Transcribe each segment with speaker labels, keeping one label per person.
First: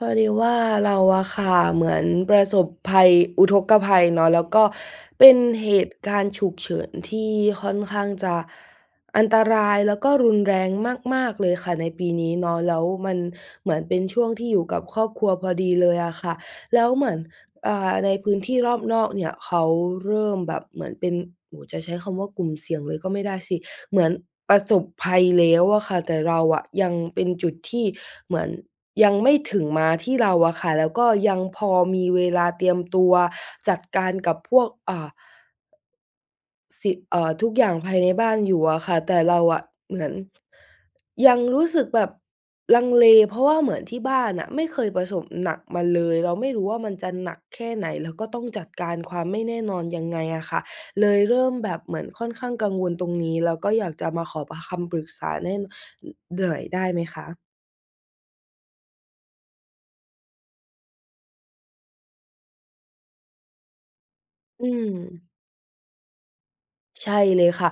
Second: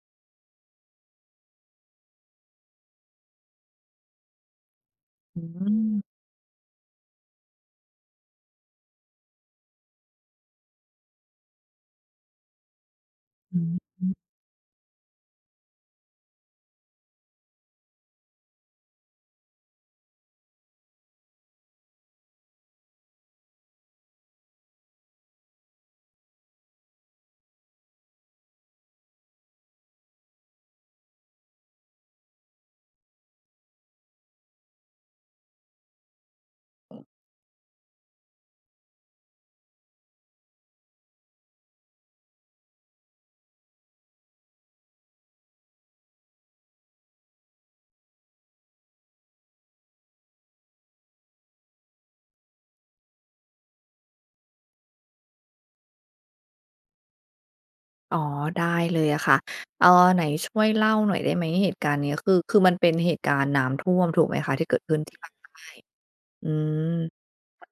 Speaker 1: พอดีว่า เราอะค่ะเหมือนประสบภัย อุทกภัยเนาะ แล้วก็เป็น
Speaker 2: อ
Speaker 1: เหตุ
Speaker 2: ืม
Speaker 1: การณ์ฉุกเฉินที่ค่อนข้างจะอันตราย แล้วก็รุนแรงมาก ๆ เลยค่ะในปีนี้เนาะ แล้วมัน
Speaker 2: อือ
Speaker 1: เหมือนเป็
Speaker 2: ฮ
Speaker 1: น
Speaker 2: ึ
Speaker 1: ช่วงที่อยู่กับครอบครัวพอดีเลยอะค่ะ แล้วเหมือน อ่า ในพื้นที่รอบนอกเนี่ยเขาเริ่มแบบเหมือนเป็น โอ้โฮ จะใช้คำว่า กลุ่มเสี่ยงเลยก็ไม่ได้สิ เหมือนประสบภัยแล้วอะค่ะ แต่เราอะยังเป็นจุดที่เหมือนยังไม่ถึงมาที่เราอะค่ะ แล้วก็ยังพอมีเวลาเตรียมตัวจัดการกับพวก อ่า สิ เอ่อ ทุกอย่างภายในบ้านอยู่อะค่ะ แต่เราอะเหมือนยังรู้สึกแบบลังเล เพราะว่าเหมือนที่บ้านน่ะไม่เคยประสบหนักมาเลย เราไม่รู้ว่า มันจะหนักแค่ไหน แล้วก็ต้องจัดการความไม่แน่นอนยังไงอะค่ะ เลยเริ่มแบบเหมือนค่อนข้างกังวลตรงนี้ แล้วก็อยากจะมาขอปะ คำปรึกษาแน่น อือ หน่อยได้ไหมคะ?
Speaker 2: อ๋อ ได้เลยอะค่ะ เอ่อ ไหนช่วยเล่าหน่อยได้ไหม? เหตุการณ์เนี้ยคือ คือมันเป็นเหตุการณ์น้ำท่วมถูกไหมคะ? ท
Speaker 1: อ
Speaker 2: ี
Speaker 1: ื
Speaker 2: ่เกิดขึ้นที่ภ
Speaker 1: ม
Speaker 2: าคใต้ อื
Speaker 1: ใช
Speaker 2: ม
Speaker 1: ่เลยค่ะ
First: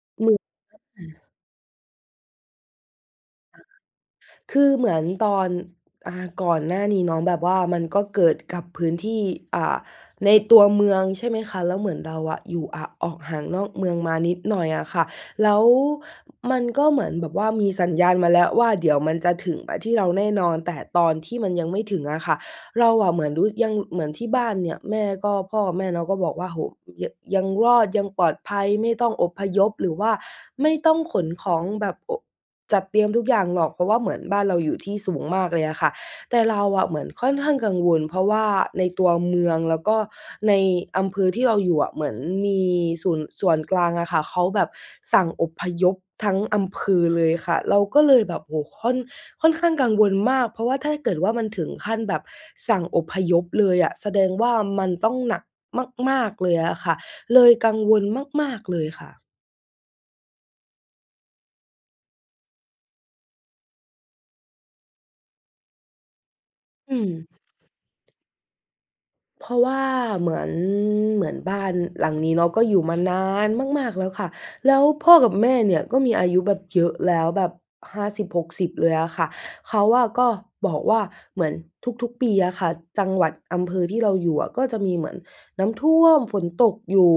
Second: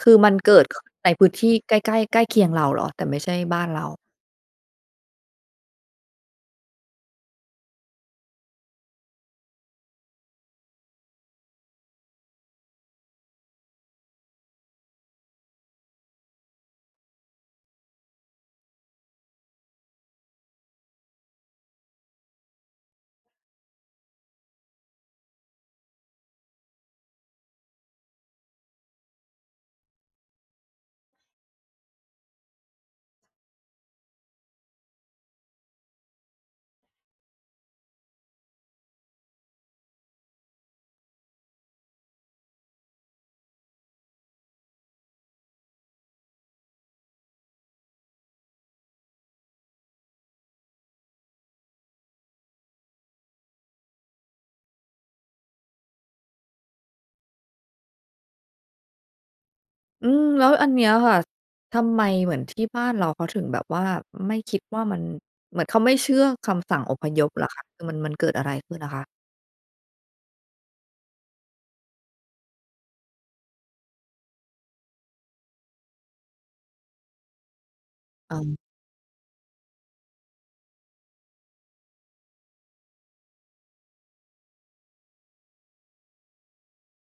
Speaker 2: คือมันเกิด ข ในพื้นที่ใกล้ ๆ ใกล้เคียงเราเหรอ? แต่ไม่ใช่บ
Speaker 1: อะฮ
Speaker 2: ้า
Speaker 1: ะ
Speaker 2: นเรา
Speaker 1: คือเหมือนตอน อ่า ก่อนหน้านี้เนาะ แบบว่ามันก็เกิดกับพื้นที่ อ่า ในตัวเมือง ใช่ไหมคะ แล้วเหมือนเราอะอยู่ อะ ออกห่างนอกเมืองมานิดหน่อยอะค่ะ แล้วมันก็เหมือนแบบว่ามีสัญญาณมาแล้วว่า เดี๋ยวมันจะถึงมาที่เราแน่นอน แต่ตอนที่มันยังไม่ถึงอะค่ะ เราอะเหมือนรู้ ยัง เหมือนที่บ้านเนี่ย แม่ก็ พ่อกับแม่เนาะ ก็บอกว่า โอ้โฮ ย ยังรอดยังปลอดภัย ไม่ต้องอพยพ หรือว่าไม่ต้องขนของแบบ โอะ จัดเตรียมทุกอย่างหรอก เพราะว่าเหมือนบ้านเราอยู่ที่สูงมากเลยอะค่ะ แต่เราอะเหมือนค่อนข้างกังวล เพราะว่าในตัวเมืองแล้วก็ในอำเภอที่เราอยู่อะ เหมือนมีสู่น ส่วนกลางอะค่ะ เขาแบบสั่งอพยพทั้งอำเภอเลยค่ะ เราก็เลยแบบ โอ้โฮ! ค่อน ค่อนข้างกังวลมาก เพราะว่าถ้าเกิดว่ามันถึงขั้นแบบสั่งอพยพเลยอะ แสดงว่ามันต้องหนักมาก ๆ เลยอะค่ะ เลยกังวลมาก ๆ เลยค่ะ
Speaker 2: อืม แล้วอันนี้อะค่ะ ทำไมเหมือนที่บ้านเราเขาถึง แบบว่าไม่คิดว่ามัน เหมือนเขาไม่เชื่อคำสั่งอ
Speaker 1: อื
Speaker 2: พย
Speaker 1: ม
Speaker 2: พเหรอคะ อือ มัน มันเกิดอะไรขึ้นอะคะ?
Speaker 1: เพราะว่าเหมือน เหมือนบ้าน หลังนี้เนาะก็อยู่มานานมาก ๆ แล้วค่ะ แล้วพ่อกับแม่เนี่ยก็มีอายุแบบเยอะแล้ว แบบ 50
Speaker 2: อ
Speaker 1: ห
Speaker 2: ื
Speaker 1: ก
Speaker 2: ม
Speaker 1: สิบ เลยอะค่ะ เขาอะก็บอกว่าเหมือนทุก ๆ ปี อะค่ะ จังหวัด อำเภอที่เราอยู่อะ ก็จะมีเหมือนน้ำท่วม ฝนตกอยู่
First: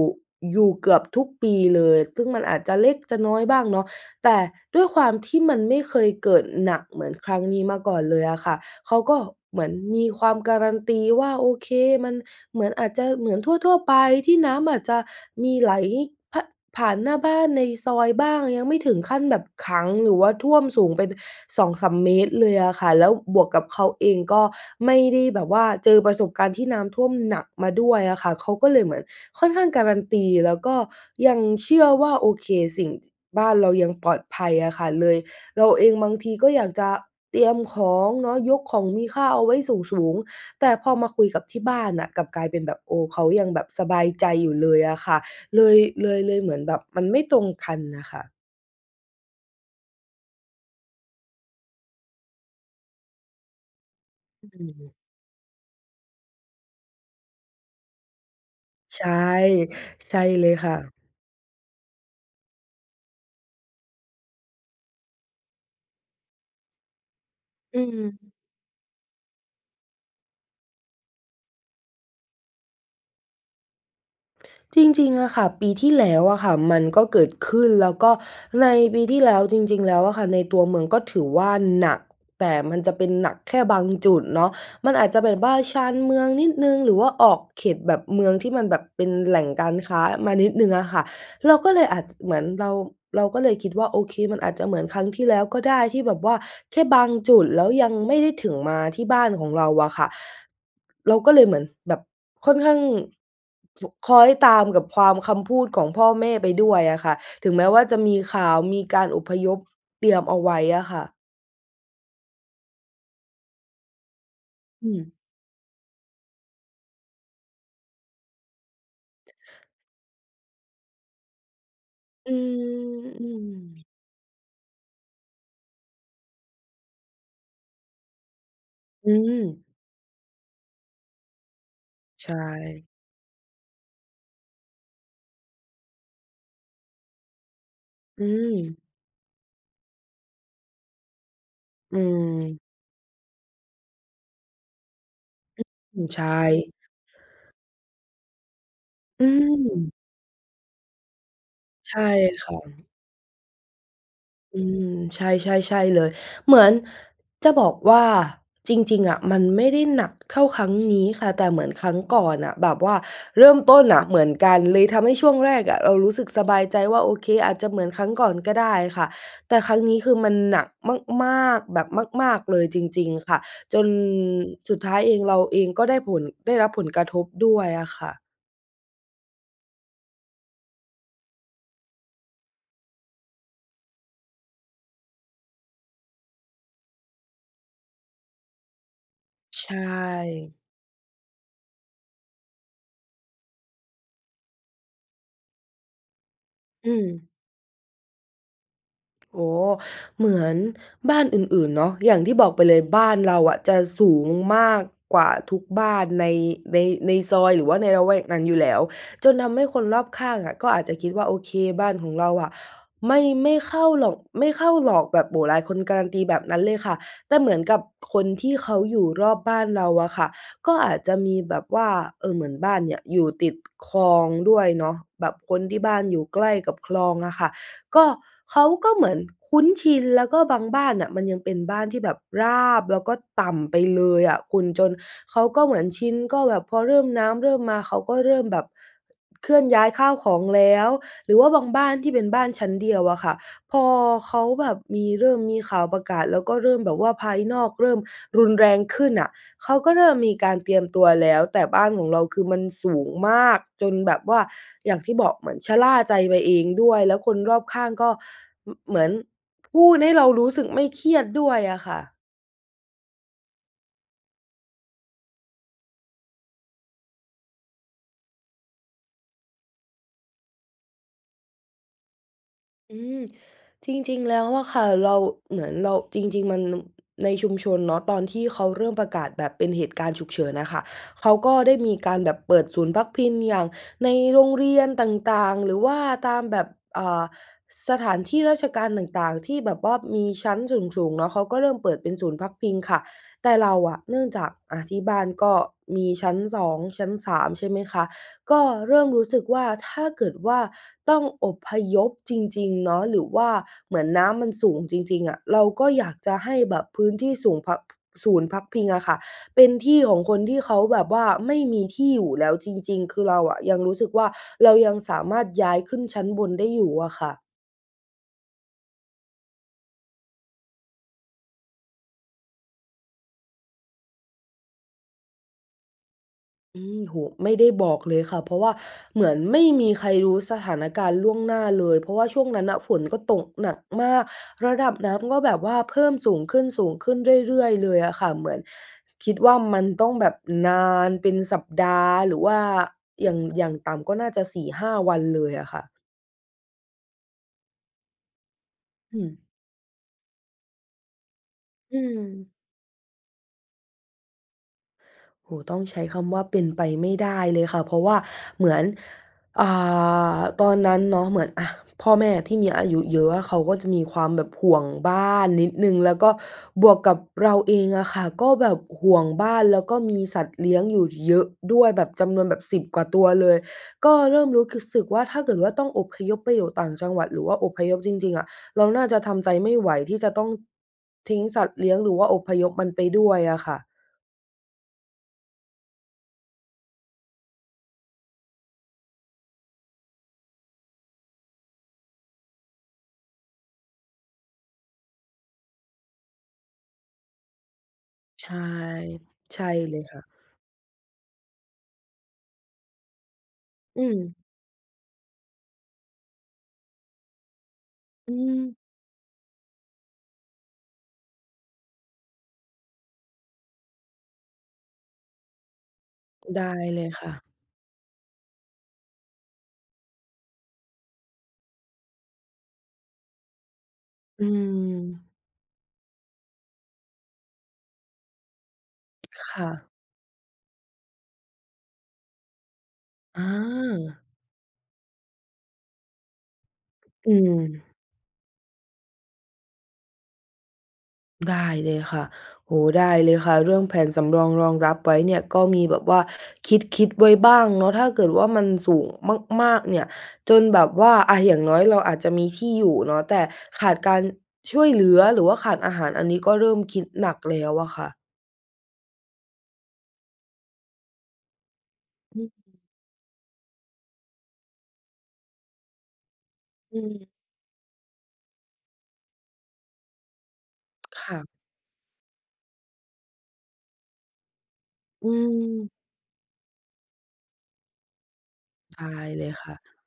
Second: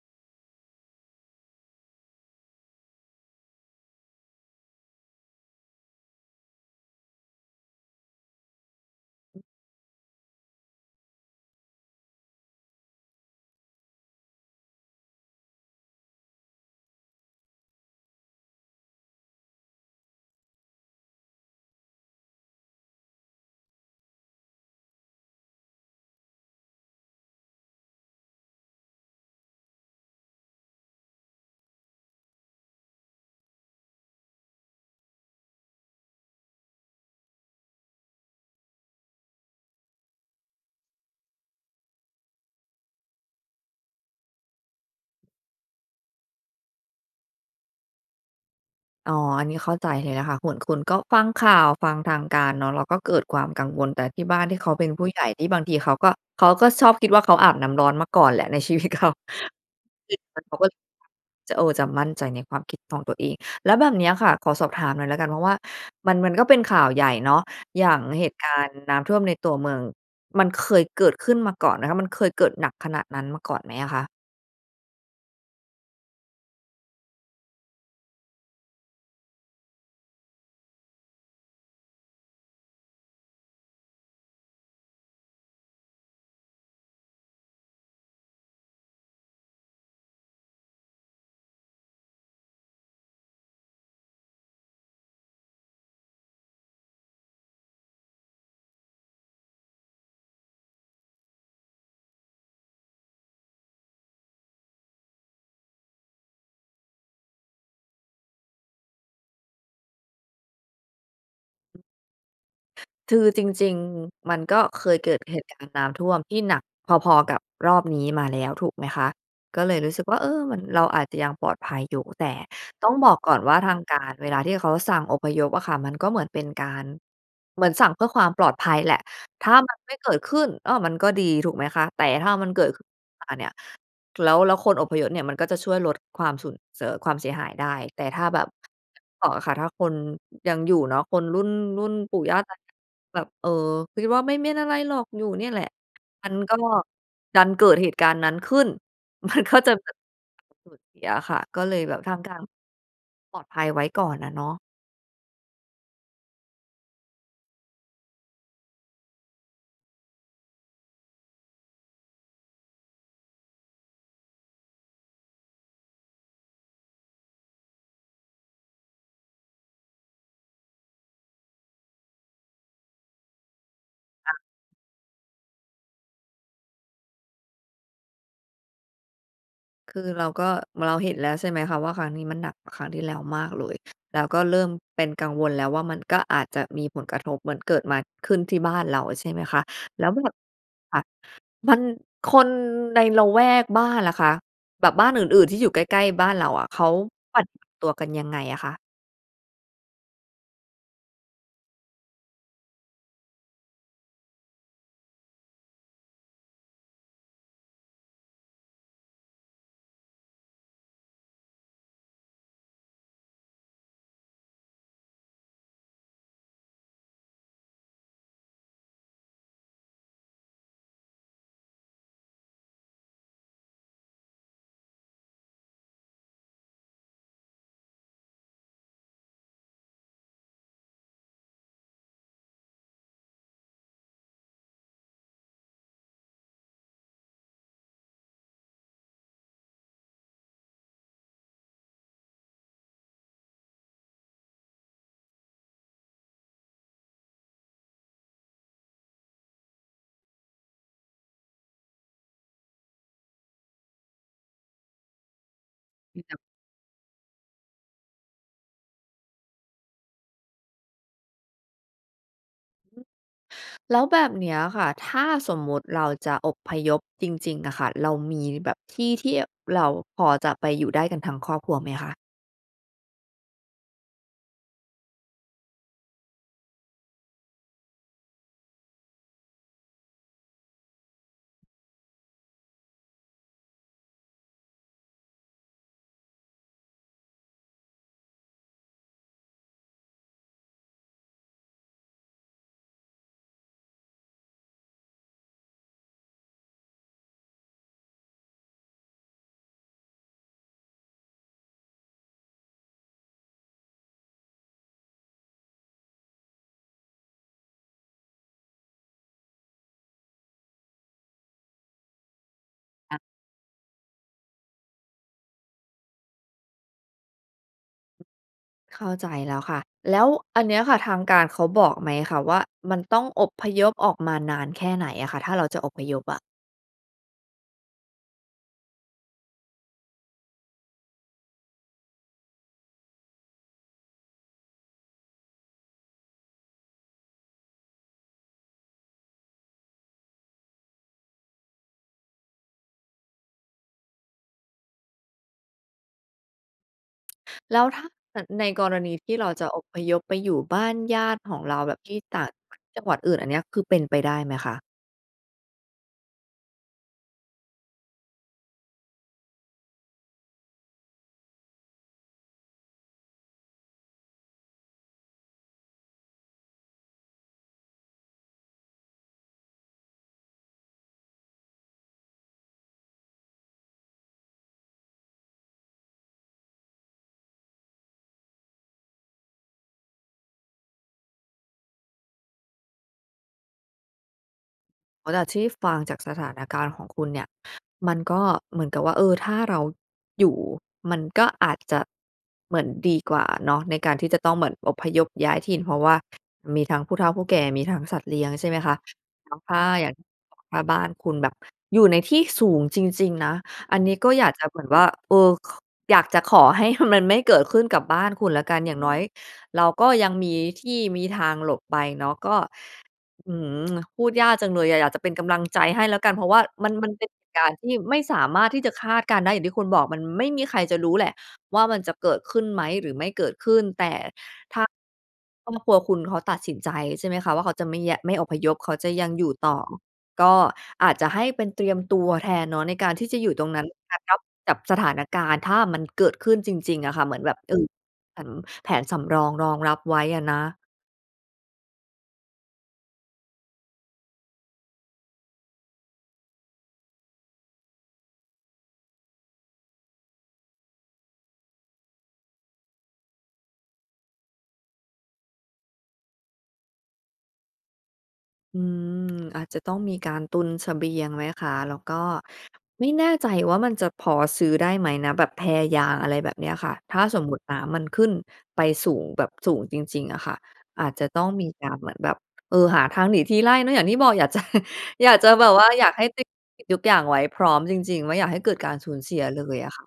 Speaker 1: อยู่เกือบทุกปี เลย ซึ่งมันอาจจะเล็กจะน้อยบ้างเนาะ แต่ด้วยความที่มันไม่เคยเกิดหนักเหมือนครั้งนี้มาก่อนเลยอะค่ะ เขาก็เหมือนมีความ guarantee ว่า โอเค มันเหมือน อาจจะเหมือนทั่ว ๆ ไปที่น้ำอาจจะมีไหล พะ ผ่านหน้าบ้านในซอยบ้าง ยังไม่ถึงขั้นแบบขัง หรือว่าท่วมสูงเป็น 2-3 เมตร เลยอะค่ะ แล้วบวกกับเขาเองก็ไม่ได้แบบว่าเจอประสบการณ์ที่น้ำท่วมหนักมาด้วยอะค่ะ เขาก็เลยเหมือนค่อนข้าง guarantee แล้วก็ยังเชื่อว่า โอเค สิ่ง บ้านเรายังปลอดภัยอะค่ะ เลย เราเองบางทีก็อยากจะเตรียมของเนาะ ยกของมีค่าเอาไว้สูง ๆ แต่พอมาคุยกับที่บ้านน่ะ กลับกลายเป็นแบบ โอ้ เขายัง แบบสบายใจอยู่เลยอะค่ะ เลย เลย เลยเหมือนแบบมันไม่ตรงคันน่ะค่ะ
Speaker 2: อ๋อ อันนี้เข้าใจเลยนะคะ หนคุณก็ฟังข่าว ฟังทางการเนาะ แล้วก็เกิดความกังวล แต่ที่บ้าน
Speaker 1: อื
Speaker 2: ที่เขาเป็น
Speaker 1: ม
Speaker 2: ผู้ใหญ่ที่บางทีเขาก็ เขาก็ชอบคิดว่าเขาอาบน้ำร้อนมาก่อนแหละ ใน ชีวิตเข
Speaker 1: ใช
Speaker 2: า
Speaker 1: ่ ใช่เล
Speaker 2: เข
Speaker 1: ย
Speaker 2: าก็
Speaker 1: ค่ะ
Speaker 2: จะ เออ จะมั่นใจในความคิดของตัวเอง แล้วแบบเนี้ยค่ะ ขอสอบถามหน่อยแล้วกัน เพราะว่ามัน มันก็เป็นข่าวใหญ่เนาะ
Speaker 1: อื
Speaker 2: อย่างเห
Speaker 1: ม
Speaker 2: ตุการณ์น้ำท่วมในตัวเมือง มันเคยเกิดขึ้นมาก่อนไหมคะ? มันเคยเกิดหนักขนาดนั้นมาก่อนไหมอะคะ?
Speaker 1: จริง ๆ อะค่ะ ปีที่ แล้วอะค่ะ มันก็เกิดขึ้น แล้วก็ในปีที่ แล้วจริง ๆ แล้วอะค่ะ ในตัวเมืองก็ถือว่าหนัก แต่มันจะเป็นหนักแค่บางจุดเนาะ มันอาจจะแบบบ้านชานเมืองนิดหนึ่ง หรือว่าออกเขตแบบเมืองที่มันแบบเป็นแหล่งการค้ามานิดหนึ่งอะค่ะ เราก็เลยอาจ เหมือนเรา เราก็เลยคิดว่า โอเค มันอาจจะเหมือนครั้งที่แล้วก็ได้ที่แบบว่าแค่บางจุด แล้วยังไม่ได้ถึงมาที่บ้านของเราอะค่ะ เราก็เลยเหมือนแบบค่อนข้าง ส คล้อยตามกับความ คำพูดของพ่อแม่ไปด้วยอะค่ะ ถึงแม้ว่าจะมีข่าว มีการอพยพเตรียมเอาไว้อะค่ะ
Speaker 2: คือ จริง ๆ มันก็เค
Speaker 1: อื
Speaker 2: ยเก
Speaker 1: ม
Speaker 2: ิดเหตุการณ์น้ำท่วมที่หนักพอ ๆ กับรอบนี้มาแล้ว ถูกไหมคะ ก็เลยรู้สึกว่า เออ มัน เราอาจจะยังปลอดภัยอยู่ แต
Speaker 1: อื
Speaker 2: ่ต้อง
Speaker 1: ม
Speaker 2: บอก
Speaker 1: อื
Speaker 2: ก่อน
Speaker 1: ม
Speaker 2: ว่า ทางการ เวลาที่เขาสั่งอพยพอะค่ะ มันก็เหมือนเป็นการ เหมือนสั่งเพื่อความปลอดภัยแหละ
Speaker 1: อื
Speaker 2: ถ้า
Speaker 1: ม
Speaker 2: มันไม่เกิดขึ้น อ้อ มันก็ดี ถูกไหมคะ แต่
Speaker 1: ใ
Speaker 2: ถ
Speaker 1: ช
Speaker 2: ้ามันเกิดขึ้
Speaker 1: ่
Speaker 2: นมาเนี่ย แล้ว แล้วคนอพยพเนี่ย มันก็จะช่วยลดความสุน เสอ ความเสียหายได้ แต่ถ
Speaker 1: อ
Speaker 2: ้
Speaker 1: ื
Speaker 2: าแบบ
Speaker 1: ม
Speaker 2: ค่ะ ถ้าคนยังอยู่เนาะ คนรุ่น รุ่น
Speaker 1: อื
Speaker 2: ปู่ย่าตา
Speaker 1: ม
Speaker 2: ยแบบ เอ่อ คิดว่าไม่ ไม่เป็นอะไรหรอก อยู่เนี่ยแหละ
Speaker 1: อือ ใช
Speaker 2: ม
Speaker 1: ่
Speaker 2: ันก็ ดันเกิดเหตุการณ์นั้นขึ้น
Speaker 1: อื
Speaker 2: มันก็จะแบ
Speaker 1: ม
Speaker 2: บ สูญเสียอะค่ะ ก็เลยแ
Speaker 1: ใ
Speaker 2: บ
Speaker 1: ช
Speaker 2: บ
Speaker 1: ่
Speaker 2: ทำตาม
Speaker 1: ค่ะ
Speaker 2: ปลอดภัยไว้ก่อนอะเนาะ
Speaker 1: อืม ใช่ ๆ ๆ เลย เหมือนจะบอกว่า จริง ๆ อะ มันไม่ได้หนักเท่าครั้งนี้ค่ะ แต่เหมือนครั้งก่อนน่ะ แบบว่าเริ่มต้นน่ะเหมือนกัน เลยทำให้ช่วงแรกอะเรารู้สึกสบายใจว่า โอเค อาจจะเหมือนครั้งก่อนก็ได้ค่ะ แต่ครั้งนี้ คือมันหนักมาก ๆ แบบมาก ๆ เลยจริง ๆ ค่ะ จน
Speaker 2: ค่ะ
Speaker 1: สุดท้ายเอง เราเองก็ได้ผล ได้รับผลกระทบด้วยอะค่ะ
Speaker 2: คือ เราก็ เราเห็นแล้ว ใช่ไหมคะว่า ครั้งนี้มันหนักกว่าครั้งที่แล้วมากเลย แล้วก็เริ่มเป็นกังวลแล้วว่า มันก็อาจจะมีผลกระทบเหมือนเกิดมา ขึ้นที่บ้านเราอะ ใช่ไหมค
Speaker 1: ใ
Speaker 2: ะ
Speaker 1: ช
Speaker 2: แล้วแบบ
Speaker 1: ่
Speaker 2: ค่ะ มัน คนในละแวกบ้านแหละค่ะ แบบบ้านอื่น ๆ ที่อยู่ใกล้ ๆ บ้านเราอะ เขา
Speaker 1: อืม
Speaker 2: ปัดตัวกันยังไงอะคะ?
Speaker 1: โอ้โฮ เหมือนบ้านอื่น ๆ เนาะ อย่างที่บอกไปเลย บ้านเรา อะจะสูงมากกว่าทุกบ้านใน ใน ในซอย หรือว่าในระแวกนั้นอยู่แล้ว จนทำให้คนรอบข้างอะ ก็อาจจะคิดว่า โอเค บ้านของเราอะไม่ ไม่เข้าหรอก ไม่เข้าหรอก แบบ โอ้โฮ หลายคนการันตีแบบนั้นเลยค่ะ แต่เหมือนกับคนที่เขาอยู่รอบบ้านเราอะค่ะ ก็อาจจะมีแบบว่า เอ่อ เหมือนบ้านเนี่ย อยู่ติดคลองด้วยเนาะ แบบคนที่บ้านอยู่ใกล้กับคลองอะค่ะ ก็ เขาก็เหมือนคุ้นชิน แล้วก็บางบ้านน่ะมันยังเป็นบ้านที่แบบราบ แล้วก็ต่ำไปเลยอะคุณ จนเขาก็เหมือนชิน ก็แบบพอเริ่ม น้ำเริ่มมา เขาก็เริ่มแบบเคลื่อนย้ายข้าวของแล้ว หรือว่าบางบ้านที่เป็นบ้านชั้นเดียวอะค่ะ พอเขาแบบมี เริ่มมีข่าวประกาศแล้ว ก็เริ่มแบบว่าภายนอกเริ่มรุนแรงขึ้นน่ะ เขาก็เริ่มมีการเตรียมตัวแล้ว แต่บ้านของเราคือมันสูงมาก จนแบบว่า อย่างที่บอก เหมือนชะล่าใจ
Speaker 2: มีแบ
Speaker 1: ไป
Speaker 2: บ
Speaker 1: เองด้วย แล้วคนรอบข้างก็ ม เหมือนพูดให้เรารู้สึกไม่เครียดด้วยอะค่ะ
Speaker 2: แล้วแบบเนี้ยค่ะ ถ้าสมมติเราจะอพยพจริง ๆ อะค่ะ เรามีแบบที่ ๆ เราพอจะไปอยู่ได้กันทั้งครอบครัวไหมคะ?
Speaker 1: อืม จริง ๆ แล้วอะค่ะ เรา เหมือนเรา จริง ๆ มัน ม ในชุมชนเนาะ ตอนที่เขาเริ่มประกาศแบบเป็นเหตุการณ์ฉุกเฉินอะค่ะ เขาก็ได้มีการแบบเปิดศูนย์พักพิง อย่างในโรงเรียนต่าง ๆ หรือว่าตามแบบ อ่า สถานที่ราชการต่าง ๆ ที่แบบว่ามีชั้นสูง ๆ เนาะ เขาก็เริ่มเปิดเป็นศูนย์พักพิงค่ะ แต่เราอะเนื่องจาก อะ ที่บ้านก็มีชั้น 2 ชั้น 3 ใช่ไหมคะ ก็เริ่มรู้สึกว่า ถ้าเกิดว่าต้องอพยพจริง ๆ เนาะ หรือว่าเหมือนน้ำมันสูงจริง ๆ อะ เราก็อยากจะให้แบบพื้นที่ศูนย์พัก ศูนย์พักพิงอะค่ะ เป็นที่ของคนที่เขาแบบว่าไม่มีที่อยู่แล้วจริง
Speaker 2: ค
Speaker 1: ๆ ค
Speaker 2: ่ะ
Speaker 1: ือเราอะยังรู้สึกว่า เรายังสามารถย้ายขึ้นชั้นบนได้อยู่อะค่ะ
Speaker 2: เข้าใจแล้วค่ะ แล้วอันเนี้ยค่ะ ทางการเขาบอกไหมคะว่า มันต้องอพยพออกมานานแค่ไหนอะค่ะ? ถ้าเราจะอพยพอะ
Speaker 1: อืม โอ้โฮ ไม่ได้บอกเลยค่ะ เพราะว่าเหมือนไม่มีใครรู้สถานการณ์ล่วงหน้าเลย เพราะว่าช่วงนั้นน่ะฝนก็ตกหนักมาก ระดับน้ำก็แบบว่าเพิ่มสูงขึ้น สูงขึ้นเรื่อย ๆ เลยอะค่ะ เหมือนคิดว่ามันต้องแบบนานเป็นสัปดาห์ หรือว่าอย่าง อย่างต่ำก็น่าจะ 4-5 วันเลยอะค่ะ
Speaker 2: แล้วถ้าเกิดในกรณี
Speaker 1: อื
Speaker 2: ที่เ
Speaker 1: ม
Speaker 2: ราจะอพยพไปอยู่บ้านญาติของเรา แบ
Speaker 1: อื
Speaker 2: บที่ต่
Speaker 1: ม
Speaker 2: างจังหวัด ที่จังหวัดอื่น อันเนี้ยคือเป็นไปได้ไหมคะ?
Speaker 1: โอ้โฮ ต้องใช้คำว่าเป็นไปไม่ได้เลยค่ะ เพราะว่าเหมือน อ่า ตอนนั้นเนาะเหมือน อะ พ่อแม่ที่มีอายุเยอะอะ เขาก็จะมีความแบบห่วงบ้านนิดหนึ่ง แล้วก็บวกกับเราเองอะค่ะ ก็แบบห่วงบ้าน แล้วก็มีสัตว์เลี้ยงอยู่เยอะด้วย แบบจำนวนแบบสิบกว่าตัวเลย ก็เริ่มรู้ขึ สึกว่า ถ้าเกิดว่าต้องอพยพไปอยู่ต่างจังหวัด หรือว่าอพยพจริง ๆ อะ เราน่าจะทำใจไม่ไหวที่จะต้องทิ้งสัตว์เลี้ยง หรือว่าอพยพมันไปด้วยอะค่ะ
Speaker 2: อ๋อ แต่ที่ฟังจากสถานการณ์ของคุณเนี่ย มันก็เหมือนกับว่า เออ ถ้าเราอยู่ มันก็อาจจะเหมือนดีกว่าเนาะ ในการที่จะต้องเหมือนอพยพย้ายถิ่น เพราะว่ามีทั้งผู้เฒ่าผู้แก่ มีทั้งสัตว์เลี
Speaker 1: ใ
Speaker 2: ้
Speaker 1: ช
Speaker 2: ยง
Speaker 1: ่
Speaker 2: ใช่ไหมคะ แล้
Speaker 1: ใช
Speaker 2: ว
Speaker 1: ่
Speaker 2: ถ้า
Speaker 1: เลย
Speaker 2: อย่าง
Speaker 1: ค่ะ
Speaker 2: ถ้าบ้านคุณแบบอยู่ในที่สูงจริง ๆ นะ อั
Speaker 1: อ
Speaker 2: น
Speaker 1: ื
Speaker 2: นี้ก็
Speaker 1: ม
Speaker 2: อยากจะแบบว่า เออ ค อยากจะขอให้ มันไม่เกิดขึ้นกับบ้า
Speaker 1: อ
Speaker 2: น
Speaker 1: ื
Speaker 2: คุณแล้วก
Speaker 1: ม
Speaker 2: ัน อย่างน้อยเราก็ยังมีที่มีทางหลบไปเนาะ ก็ อื้อฮือ พูดยากจังเลยอะ อยากจะเป็นกำลังใจให้แล้วกัน เพราะว
Speaker 1: ไ
Speaker 2: ่า
Speaker 1: ด้
Speaker 2: มัน
Speaker 1: เล
Speaker 2: มั
Speaker 1: ย
Speaker 2: นเ
Speaker 1: ค
Speaker 2: ป็
Speaker 1: ่
Speaker 2: นเห
Speaker 1: ะ
Speaker 2: ตุการณ์ที่ไม่สามารถที่จะคาดการณ์ได้ อย่างที่คุณบอก มันไม่มีใครจะรู้แหละว่า มันจะเกิดขึ้นไหมหรือไม่เกิดขึ้น แต่
Speaker 1: อื
Speaker 2: ถ้า
Speaker 1: ม
Speaker 2: ครอบครัวคุณเขาตัดสินใจ ใช่ไหมคะว่า เขาจะไม่แยะ ไม่อพยพ เขาจะยัง
Speaker 1: ค
Speaker 2: อยู่
Speaker 1: ่
Speaker 2: ต่อ
Speaker 1: ะ
Speaker 2: ก็อาจจะให้เป็นเตรียมตัวแทนเนาะ ในการที่จะ
Speaker 1: อ
Speaker 2: อยู่ตรงนั้น
Speaker 1: า
Speaker 2: กับสถานการณ์ ถ้ามันเกิดขึ้นจริง ๆ อะค่ะ
Speaker 1: อ
Speaker 2: เ
Speaker 1: ื
Speaker 2: หมือนแบบ เอ่อ
Speaker 1: ม
Speaker 2: แผน แผนสำรองรองรับไว้อ่ะนะ
Speaker 1: ได้เลยค่ะ โอ้โฮ ได้เลยค่ะ เรื่องแผนสำรอง รองรับไว้เนี่ยก็มีแบบว่าคิด ๆ ไว้บ้างเนาะ ถ้าเกิดว่า มันสูงมาก ๆ เนี่ยจนแบบว่า อะ อย่างน้อย เราอาจจะมีที่อยู่เนาะแต่ขาดการช่วยเหลือ หรือว่าขาดอาหาร อันนี้ก็เริ่มคิดหนักแล้วอะค่ะ
Speaker 2: อืม อาจจะต้องมีการตุนเสบียงไหมคะ? แล้วก็
Speaker 1: อืม
Speaker 2: ไม่แน่ใจว่า มันจะพอซื้อได้ไหมนะ? แบบแพยาง อะไรแบบเนี้ยค่ะ
Speaker 1: อ
Speaker 2: ถ้า
Speaker 1: ืม
Speaker 2: สมมุตินน้ำมันขึ้นไปสูงแบบสูงจริง ๆ อะค่ะ อาจจ
Speaker 1: ค
Speaker 2: ะ
Speaker 1: ่
Speaker 2: ต้
Speaker 1: ะ
Speaker 2: องมีการเหมือนแบบ เอ่อ หาทางหนีทีไล่เนาะ อย่างที่บอกอยาก จะ
Speaker 1: อ
Speaker 2: อย
Speaker 1: ื
Speaker 2: ากจะแบบว่า
Speaker 1: ม
Speaker 2: อยากให้ติ ทุกอย่างไว้ให้พร้อมจริง ๆ ไม่อยากให้เกิดการ
Speaker 1: ได
Speaker 2: สู
Speaker 1: ้
Speaker 2: ญเสี
Speaker 1: เ
Speaker 2: ย
Speaker 1: ลย
Speaker 2: เล
Speaker 1: ค่ะ
Speaker 2: ยอะค่ะ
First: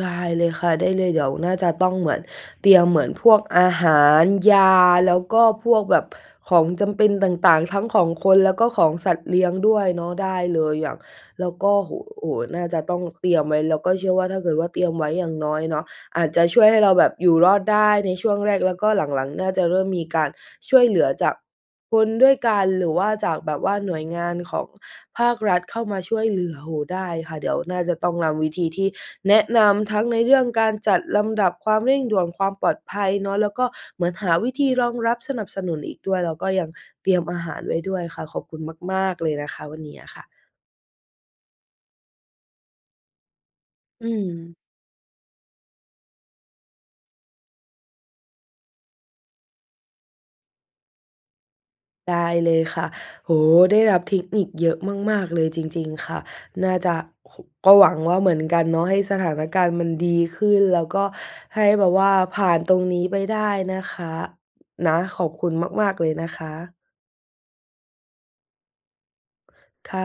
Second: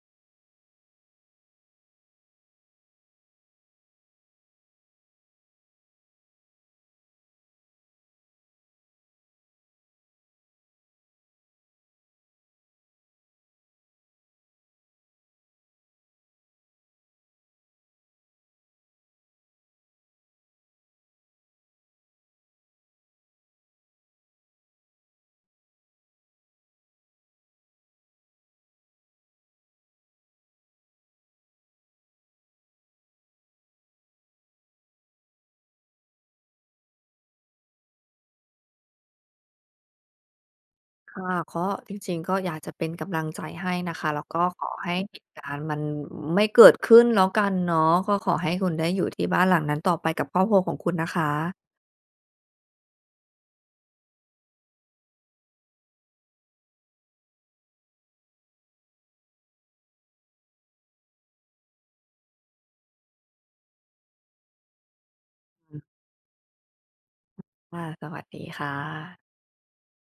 Speaker 1: ได้เลยค่ะ ได้เลย เดี๋ยวน่าจะต้องเหมือน เตรียมเหมือนพวกอาหาร ยา แล้วก็พวกแบบของจำเป็นต่าง ๆ ทั้งของคนแล้วก็ของสัตว์เลี้ยงด้วยเนาะ ได้เลยอะ แล้วก็ โอ้โฮ น่าจะต้องเตรียมไว้ แล้วก็เชื่อว่า ถ้าเกิดว่า เตรียมไว้ อย่างน้อยเนาะอาจจะช่วยให้เราแบบอยู่รอดได้ในช่วงแรก แล้วก็หลัง ๆ น่าจะเริ่มมีการช่วยเหลือจากคนด้วยกัน หรือว่าจากแบบว่าหน่วยงานของ ภาครัฐเข้ามาช่วยเหลือ โอ้โฮ ได้ค่ะ เดี๋ยวน่าจะต้องนำวิธีที่แนะนำทั้งในเรื่องการจัดลำดับความเร่งด่วน ความปลอดภัยเนาะ แล้วก็เหมือนหาวิธีรองรับ สนับสนุนอีกด้วย แล้วก็ยังเตรียมอาหารไว้ด้วยค่ะ ขอบคุณมาก ๆ เลยนะคะ วันนี้อะค่ะ
Speaker 2: ค่ะ ก็จริง ๆ ก็อยากจะเป็นกำลังใจให้นะค
Speaker 1: อื
Speaker 2: ะ แล้วก็
Speaker 1: ม
Speaker 2: ขอให้เหตุการณ์มันไม่เกิดขึ้นแล้วกันเนาะ ก็ขอให้คุณได้อยู่ที่บ้านหลังนั้นต่อไปกับครอบครัวของคุณนะคะ
Speaker 1: ได้เลยค่ะ โอ้โฮ ได้รับเทคนิคเยอะมาก ๆ เลยจริง ๆ ค่ะ น่าจะ ค ก็หวังว่า เหมือนกันเนาะ ให้สถานการณ์มันดีขึ้น แล้วก็ให้แบบว่าผ่านตรงนี้ไปได้นะคะ นะ ขอบคุณ
Speaker 2: อืม
Speaker 1: มาก ๆ เลยนะคะ
Speaker 2: ค่ะ สวัสดีค่ะ
Speaker 1: ค่ะ